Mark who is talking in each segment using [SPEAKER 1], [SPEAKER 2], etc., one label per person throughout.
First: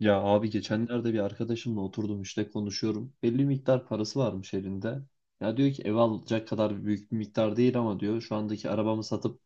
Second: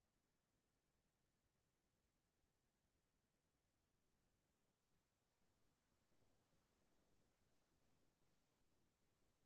[SPEAKER 1] Ya abi geçenlerde bir arkadaşımla oturdum işte konuşuyorum. Belli bir miktar parası varmış elinde. Ya diyor ki ev alacak kadar büyük bir miktar değil ama diyor şu andaki arabamı satıp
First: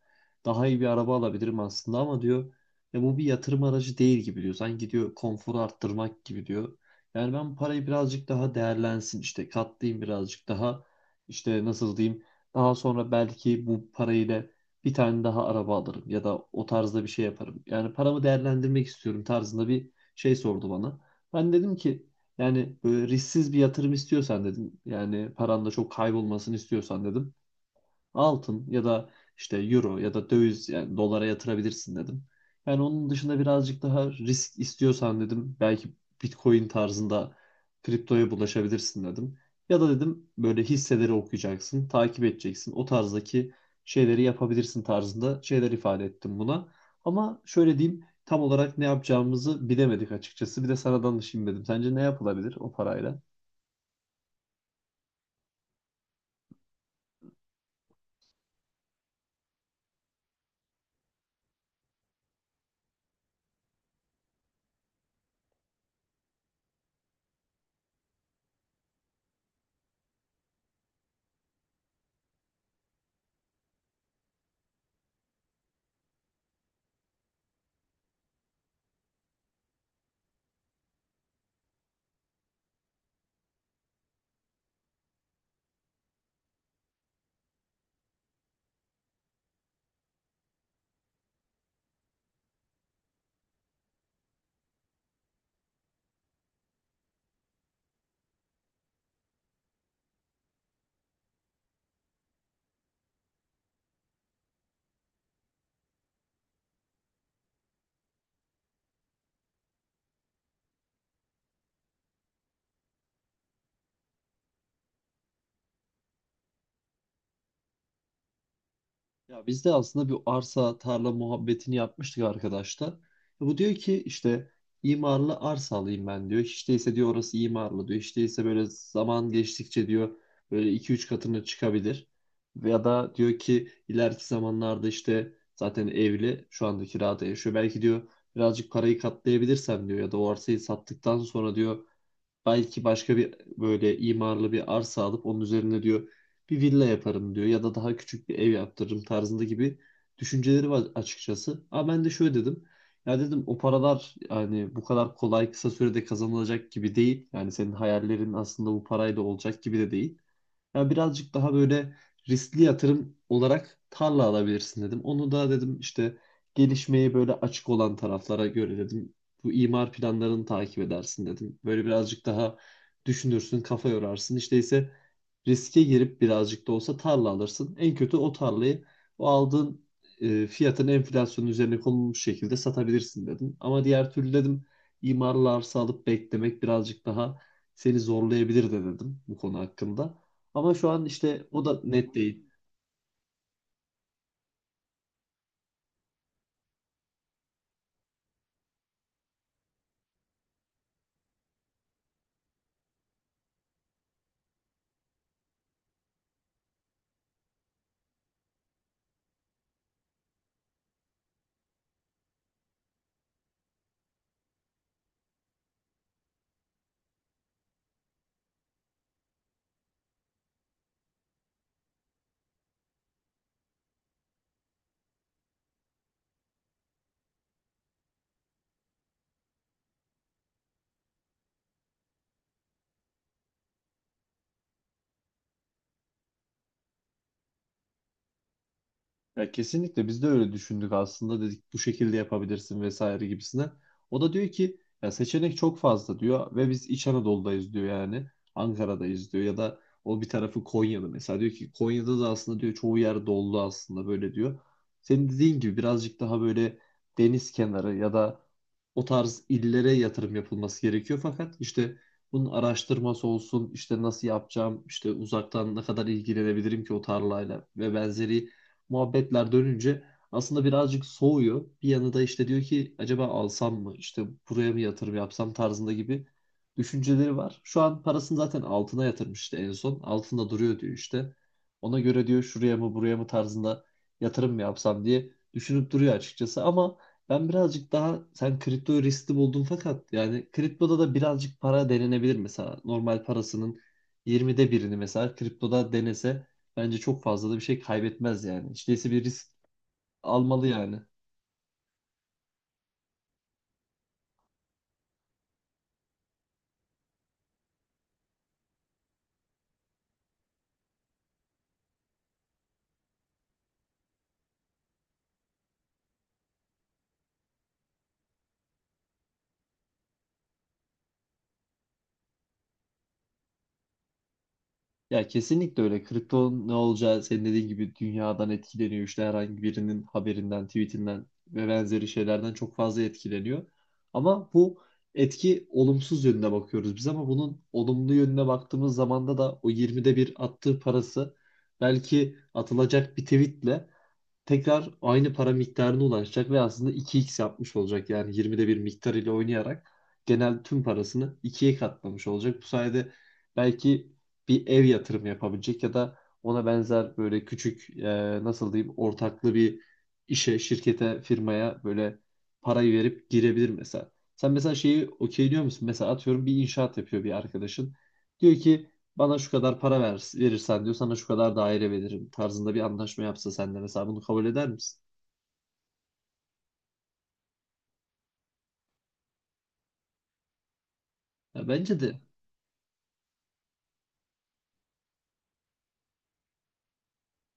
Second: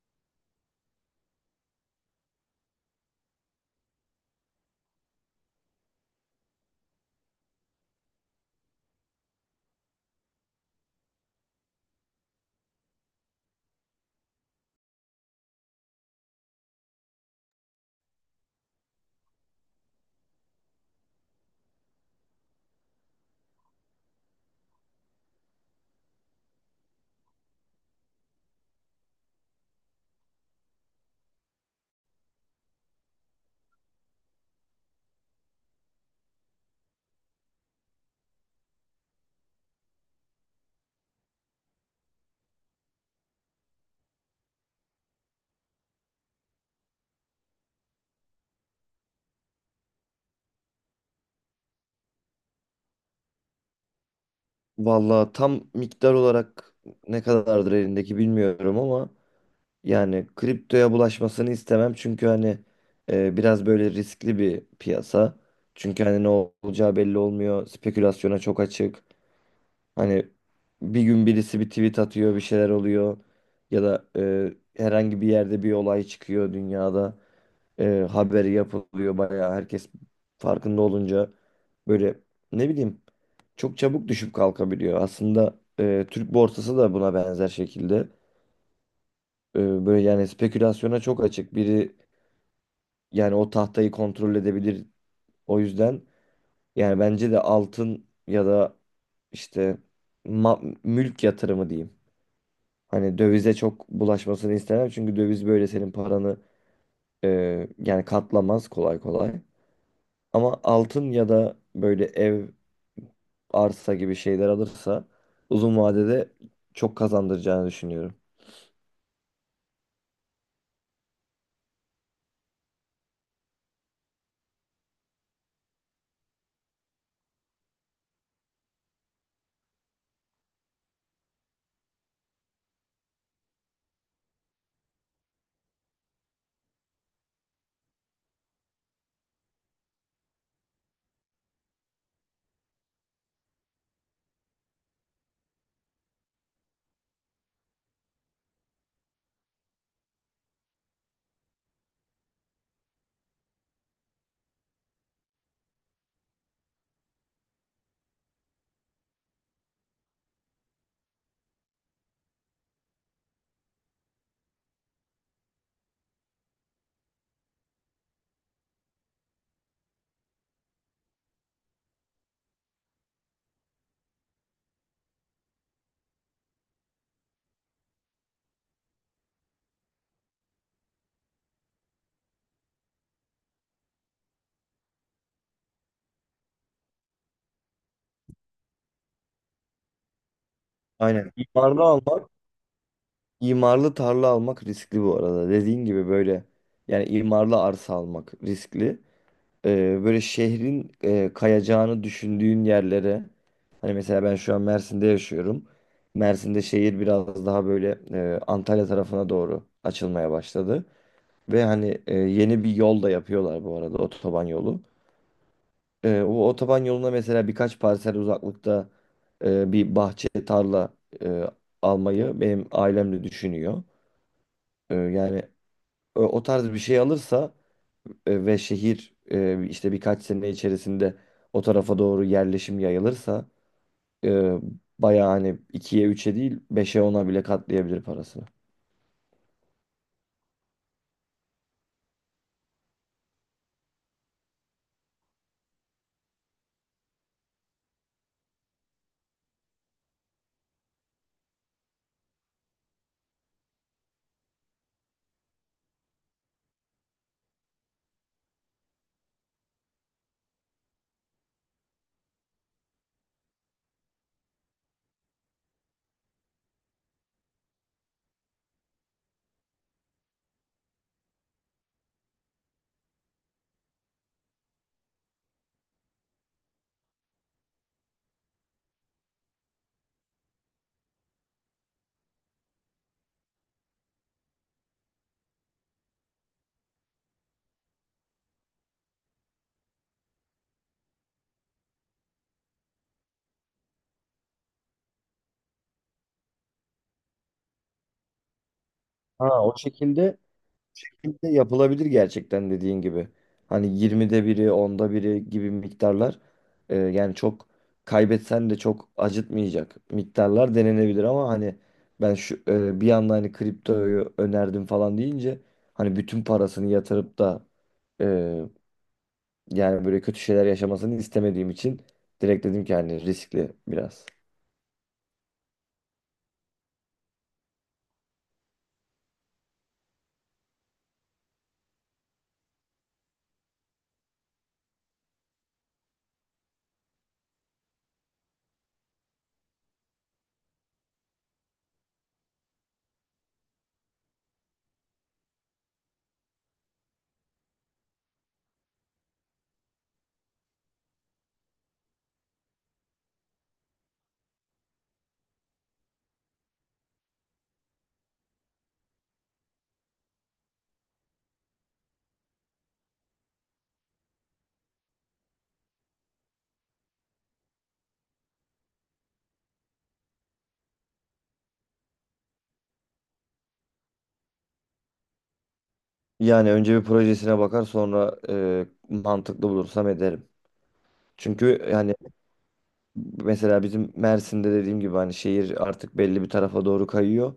[SPEAKER 1] daha iyi bir araba alabilirim aslında ama diyor ya bu bir yatırım aracı değil gibi diyor. Sanki diyor konforu arttırmak gibi diyor. Yani ben parayı birazcık daha değerlensin işte katlayayım birazcık daha işte nasıl diyeyim daha sonra belki bu parayla bir tane daha araba alırım ya da o tarzda bir şey yaparım. Yani paramı değerlendirmek istiyorum tarzında bir şey sordu bana. Ben dedim ki yani böyle risksiz bir yatırım istiyorsan dedim. Yani paran da çok kaybolmasını istiyorsan dedim altın ya da işte euro ya da döviz yani dolara yatırabilirsin dedim. Yani onun dışında birazcık daha risk istiyorsan dedim belki Bitcoin tarzında kriptoya bulaşabilirsin dedim. Ya da dedim böyle hisseleri okuyacaksın, takip edeceksin. O tarzdaki şeyleri yapabilirsin tarzında şeyler ifade ettim buna. Ama şöyle diyeyim tam olarak ne yapacağımızı bilemedik açıkçası. Bir de sana danışayım dedim. Sence ne yapılabilir o parayla?
[SPEAKER 2] Vallahi tam miktar olarak ne kadardır elindeki bilmiyorum ama yani kriptoya bulaşmasını istemem çünkü hani biraz böyle riskli bir piyasa. Çünkü hani ne olacağı belli olmuyor. Spekülasyona çok açık. Hani bir gün birisi bir tweet atıyor, bir şeyler oluyor ya da herhangi bir yerde bir olay çıkıyor dünyada, e, haberi yapılıyor, bayağı herkes farkında olunca böyle, ne bileyim, çok çabuk düşüp kalkabiliyor. Aslında Türk borsası da buna benzer şekilde böyle yani spekülasyona çok açık. Biri, yani o tahtayı kontrol edebilir. O yüzden yani bence de altın ya da işte mülk yatırımı diyeyim. Hani dövize çok bulaşmasını istemem çünkü döviz böyle senin paranı e, yani katlamaz kolay kolay. Ama altın ya da böyle ev, arsa gibi şeyler alırsa uzun vadede çok kazandıracağını düşünüyorum.
[SPEAKER 1] Ya biz de aslında bir arsa tarla muhabbetini yapmıştık arkadaşlar. Bu diyor ki işte imarlı arsa alayım ben diyor. Hiç değilse diyor orası imarlı diyor. Hiç değilse böyle zaman geçtikçe diyor böyle iki üç katını çıkabilir. Ya da diyor ki ileriki zamanlarda işte zaten evli, şu anda kirada yaşıyor. Belki diyor birazcık parayı katlayabilirsem diyor ya da o arsayı sattıktan sonra diyor belki başka bir böyle imarlı bir arsa alıp onun üzerine diyor bir villa yaparım diyor ya da daha küçük bir ev yaptırırım tarzında gibi düşünceleri var açıkçası. Ama ben de şöyle dedim. Ya dedim o paralar yani bu kadar kolay kısa sürede kazanılacak gibi değil. Yani senin hayallerin aslında bu parayla olacak gibi de değil. Ya birazcık daha böyle riskli yatırım olarak tarla alabilirsin dedim. Onu da dedim işte gelişmeye böyle açık olan taraflara göre dedim. Bu imar planlarını takip edersin dedim. Böyle birazcık daha düşünürsün, kafa yorarsın. İşte ise riske girip birazcık da olsa tarla alırsın. En kötü o tarlayı o aldığın fiyatın enflasyonun üzerine konulmuş şekilde satabilirsin dedim. Ama diğer türlü dedim imarlı arsa alıp beklemek birazcık daha seni zorlayabilir de dedim bu konu hakkında. Ama şu an
[SPEAKER 2] Aynen.
[SPEAKER 1] işte o da
[SPEAKER 2] İmarlı
[SPEAKER 1] net
[SPEAKER 2] almak,
[SPEAKER 1] değil.
[SPEAKER 2] imarlı tarla almak riskli bu arada. Dediğin gibi böyle yani imarlı arsa almak riskli. Böyle şehrin kayacağını düşündüğün yerlere, hani mesela ben şu an Mersin'de yaşıyorum. Mersin'de şehir biraz daha böyle Antalya tarafına doğru açılmaya başladı. Ve hani yeni bir yol da yapıyorlar bu arada, otoban yolu. O otoban yoluna mesela birkaç parsel uzaklıkta bir bahçe tarla e, almayı benim ailem de düşünüyor. Yani o tarz bir şey alırsa, ve şehir işte birkaç sene içerisinde o tarafa doğru yerleşim yayılırsa, e, bayağı hani ikiye üçe değil beşe ona bile katlayabilir parasını.
[SPEAKER 1] Ya kesinlikle biz de öyle düşündük aslında, dedik bu şekilde yapabilirsin vesaire gibisine. O da diyor ki ya seçenek çok fazla diyor ve biz İç Anadolu'dayız diyor, yani Ankara'dayız diyor ya da o bir tarafı Konya'da, mesela diyor ki Konya'da da aslında diyor çoğu yer dolu aslında böyle diyor. Senin dediğin gibi birazcık daha böyle deniz kenarı ya da o tarz illere yatırım yapılması gerekiyor, fakat işte bunun araştırması olsun, işte nasıl yapacağım, işte uzaktan ne kadar ilgilenebilirim ki o tarlayla ve benzeri muhabbetler dönünce aslında birazcık soğuyor. Bir yanı da işte diyor ki acaba alsam mı, işte buraya mı yatırım yapsam tarzında gibi düşünceleri var. Şu an parasını zaten altına yatırmıştı en son. Altında duruyor diyor işte. Ona göre diyor şuraya mı buraya mı tarzında yatırım mı yapsam diye düşünüp duruyor açıkçası, ama ben birazcık daha, sen kripto riskli buldun fakat yani kriptoda da birazcık para denenebilir, mesela normal parasının 20'de birini mesela kriptoda denese bence çok fazla da bir şey kaybetmez yani. Hiç değilse bir risk
[SPEAKER 2] Ha, o şekilde
[SPEAKER 1] almalı yani.
[SPEAKER 2] şekilde yapılabilir gerçekten, dediğin gibi. Hani 20'de biri, onda biri gibi miktarlar, yani çok kaybetsen de çok acıtmayacak miktarlar denenebilir, ama hani ben şu bir anda hani kriptoyu önerdim falan deyince, hani bütün parasını yatırıp da e, yani böyle kötü şeyler yaşamasını istemediğim için direkt dedim ki hani riskli biraz.
[SPEAKER 1] Ya kesinlikle öyle. Kripto ne olacağı senin dediğin gibi dünyadan etkileniyor. İşte herhangi birinin haberinden, tweetinden ve benzeri şeylerden çok fazla etkileniyor. Ama bu etki olumsuz yönüne bakıyoruz biz, ama bunun olumlu yönüne baktığımız zamanda da o 20'de bir attığı parası belki atılacak bir tweetle tekrar aynı para miktarına ulaşacak ve aslında 2x yapmış olacak. Yani 20'de bir miktar ile oynayarak genel tüm parasını ikiye katlamış olacak. Bu sayede belki bir ev yatırımı yapabilecek ya da ona benzer böyle küçük, nasıl diyeyim, ortaklı bir işe, şirkete, firmaya böyle parayı verip girebilir mesela. Sen mesela şeyi okey musun? Mesela atıyorum bir inşaat yapıyor bir arkadaşın. Diyor ki bana şu kadar para ver, verirsen diyor sana şu kadar daire veririm tarzında bir anlaşma yapsa sen de mesela bunu kabul eder misin?
[SPEAKER 2] Yani önce bir projesine bakar, sonra mantıklı bulursam ederim.
[SPEAKER 1] Ya
[SPEAKER 2] Çünkü
[SPEAKER 1] bence
[SPEAKER 2] yani,
[SPEAKER 1] de.
[SPEAKER 2] mesela bizim Mersin'de dediğim gibi hani şehir artık belli bir tarafa doğru kayıyor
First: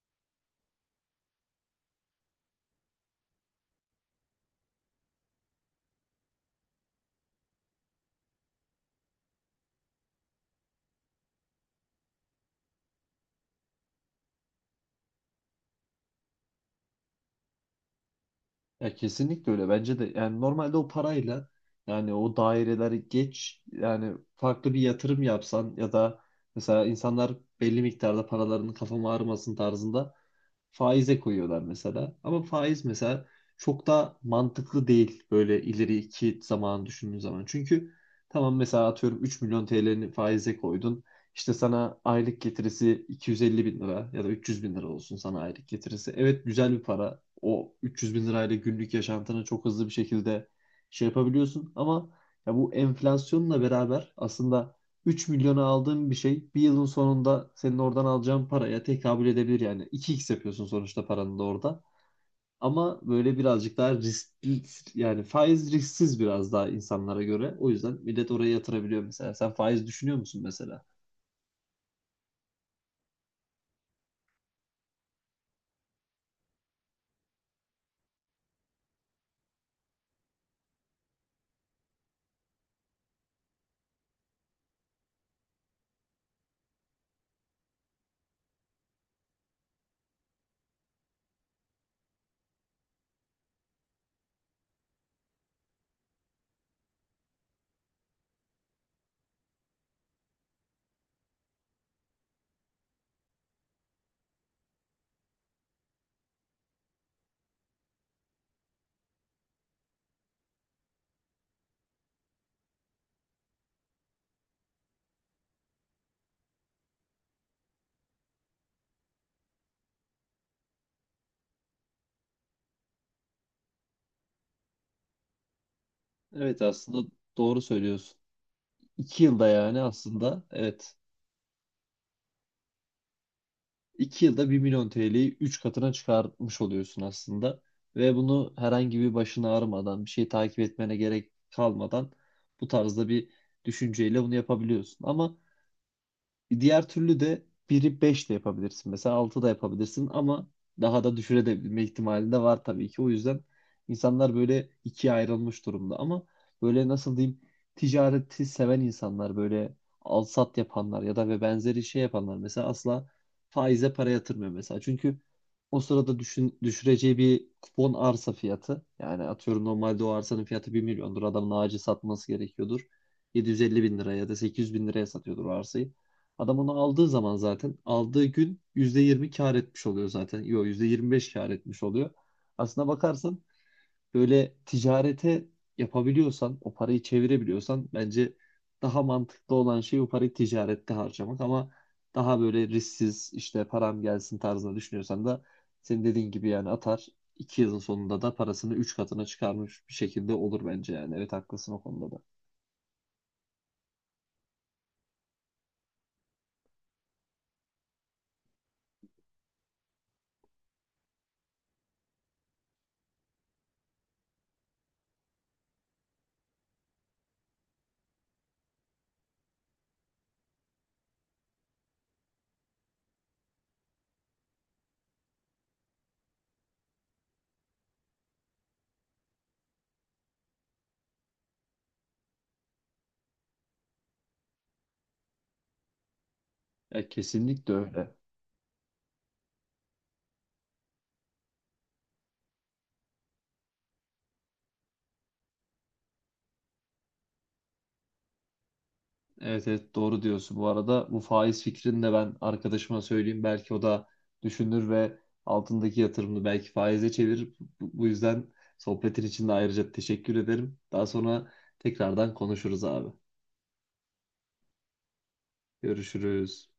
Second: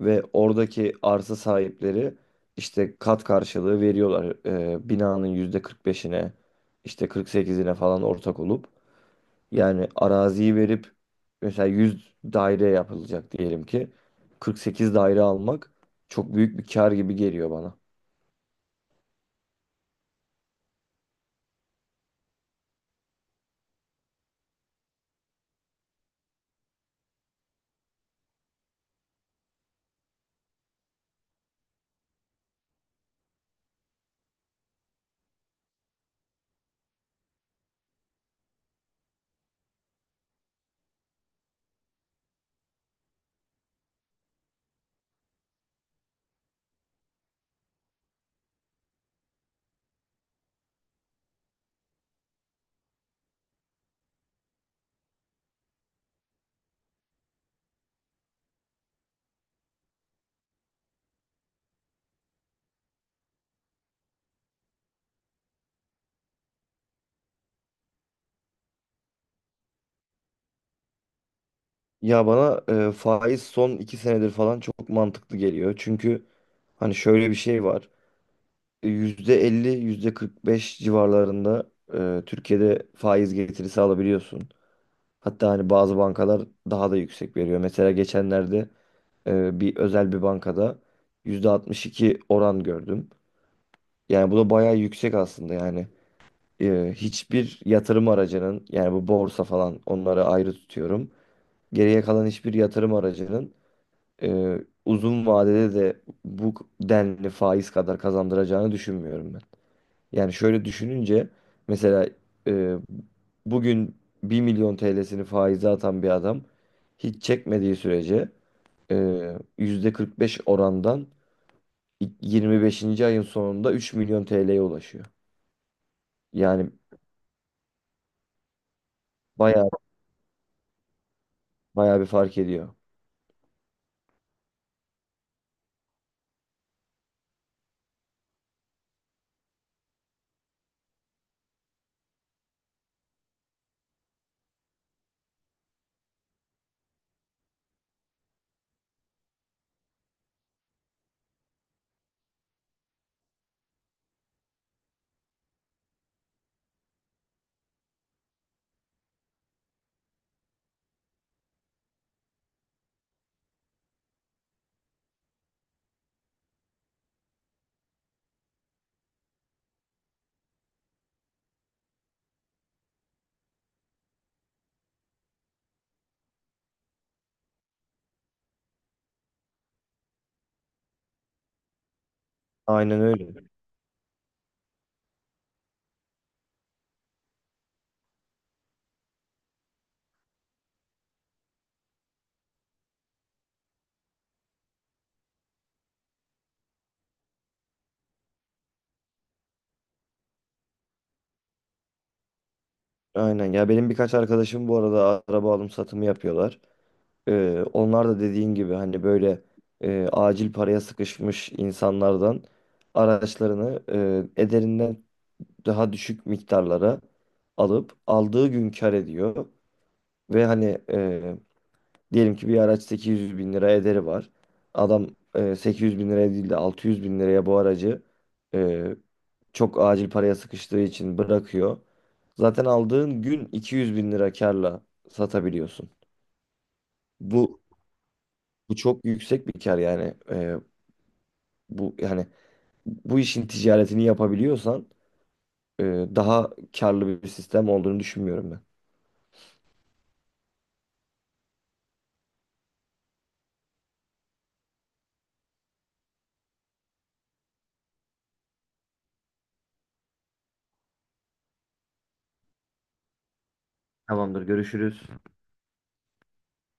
[SPEAKER 2] ve oradaki arsa sahipleri işte kat karşılığı veriyorlar, binanın yüzde 45'ine, işte 48'ine falan ortak olup, yani araziyi verip mesela 100 daire yapılacak diyelim ki, 48 daire almak çok büyük bir kar gibi geliyor bana.
[SPEAKER 1] Ya kesinlikle öyle bence de, yani normalde o parayla, yani o daireleri geç, yani farklı bir yatırım yapsan ya da mesela insanlar belli miktarda paralarının kafama ağrımasın tarzında faize koyuyorlar mesela. Ama faiz mesela çok da mantıklı değil böyle ileriki zaman düşündüğün zaman. Çünkü tamam, mesela atıyorum 3 milyon TL'ni faize koydun. İşte sana aylık getirisi 250 bin lira ya da 300 bin lira olsun sana aylık getirisi. Evet, güzel bir para. O 300 bin lirayla günlük yaşantını çok hızlı bir şekilde şey yapabiliyorsun. Ama ya bu enflasyonla beraber aslında 3 milyona aldığın bir şey bir yılın sonunda senin oradan alacağın paraya tekabül edebilir yani. 2x yapıyorsun sonuçta paranı da orada. Ama böyle birazcık daha riskli, yani faiz risksiz biraz daha insanlara göre. O yüzden millet oraya yatırabiliyor mesela. Sen faiz düşünüyor musun mesela?
[SPEAKER 2] Ya bana faiz son 2 senedir falan çok mantıklı geliyor çünkü hani şöyle bir şey var. %50, %45 civarlarında Türkiye'de faiz getirisi alabiliyorsun. Hatta hani bazı bankalar daha da yüksek veriyor. Mesela geçenlerde bir özel bir bankada %62 oran gördüm. Yani bu da bayağı yüksek aslında yani. Hiçbir yatırım aracının, yani bu borsa falan, onları ayrı tutuyorum. Geriye kalan hiçbir yatırım aracının e, uzun vadede de bu denli faiz kadar kazandıracağını düşünmüyorum. Yani şöyle düşününce, mesela e, bugün 1.000.000 TL'sini faize atan bir adam hiç çekmediği sürece, e, %45 orandan 25. ayın sonunda 3.000.000 TL'ye ulaşıyor.
[SPEAKER 1] Evet,
[SPEAKER 2] Yani
[SPEAKER 1] aslında doğru söylüyorsun. 2 yılda,
[SPEAKER 2] bayağı
[SPEAKER 1] yani aslında evet,
[SPEAKER 2] bayağı bir fark ediyor.
[SPEAKER 1] 2 yılda bir milyon TL'yi 3 katına çıkarmış oluyorsun aslında. Ve bunu herhangi bir başını ağrımadan, bir şey takip etmene gerek kalmadan bu tarzda bir düşünceyle bunu yapabiliyorsun. Ama diğer türlü de biri 5 de yapabilirsin. Mesela 6 da yapabilirsin ama daha da düşürebilme ihtimali de var tabii ki. O yüzden insanlar böyle ikiye ayrılmış durumda. Ama böyle nasıl diyeyim, ticareti seven insanlar, böyle al sat yapanlar ya da ve benzeri şey yapanlar mesela asla faize para yatırmıyor mesela. Çünkü o sırada düşün, düşüreceği bir kupon arsa fiyatı, yani atıyorum normalde o arsanın fiyatı bir milyondur. Adamın ağacı satması gerekiyordur. 750 bin liraya ya da 800 bin liraya satıyordur o arsayı. Adam onu aldığı zaman zaten aldığı gün %20 kar etmiş oluyor zaten. Yok, %25 kar etmiş oluyor. Aslına
[SPEAKER 2] Aynen öyle.
[SPEAKER 1] bakarsan böyle ticarete yapabiliyorsan, o parayı çevirebiliyorsan, bence daha mantıklı olan şey o parayı ticarette harcamak, ama daha böyle risksiz işte param gelsin tarzında düşünüyorsan da senin dediğin gibi yani atar 2 yılın sonunda da parasını 3 katına çıkarmış bir şekilde olur bence yani. Evet, haklısın o konuda da.
[SPEAKER 2] Aynen. Ya benim birkaç arkadaşım bu arada araba alım satımı yapıyorlar. Onlar da dediğin gibi hani böyle acil paraya sıkışmış insanlardan araçlarını ederinden daha düşük miktarlara alıp aldığı gün kar ediyor. Ve hani diyelim ki bir araç 800 bin lira ederi var. Adam 800 bin liraya değil de 600 bin liraya bu aracı e, çok acil paraya sıkıştığı için bırakıyor. Zaten aldığın gün 200 bin lira karla satabiliyorsun.
[SPEAKER 1] Ya
[SPEAKER 2] Bu
[SPEAKER 1] kesinlikle öyle.
[SPEAKER 2] Bu çok yüksek bir kar yani. Bu yani bu işin ticaretini yapabiliyorsan, e, daha karlı bir sistem olduğunu düşünmüyorum ben.
[SPEAKER 1] Evet evet, doğru diyorsun. Bu arada bu faiz fikrini de ben arkadaşıma söyleyeyim. Belki o da düşünür ve altındaki yatırımını belki faize çevirir. Bu yüzden sohbetin için de ayrıca teşekkür ederim. Daha sonra tekrardan konuşuruz abi.
[SPEAKER 2] Tamamdır, görüşürüz.
[SPEAKER 1] Görüşürüz.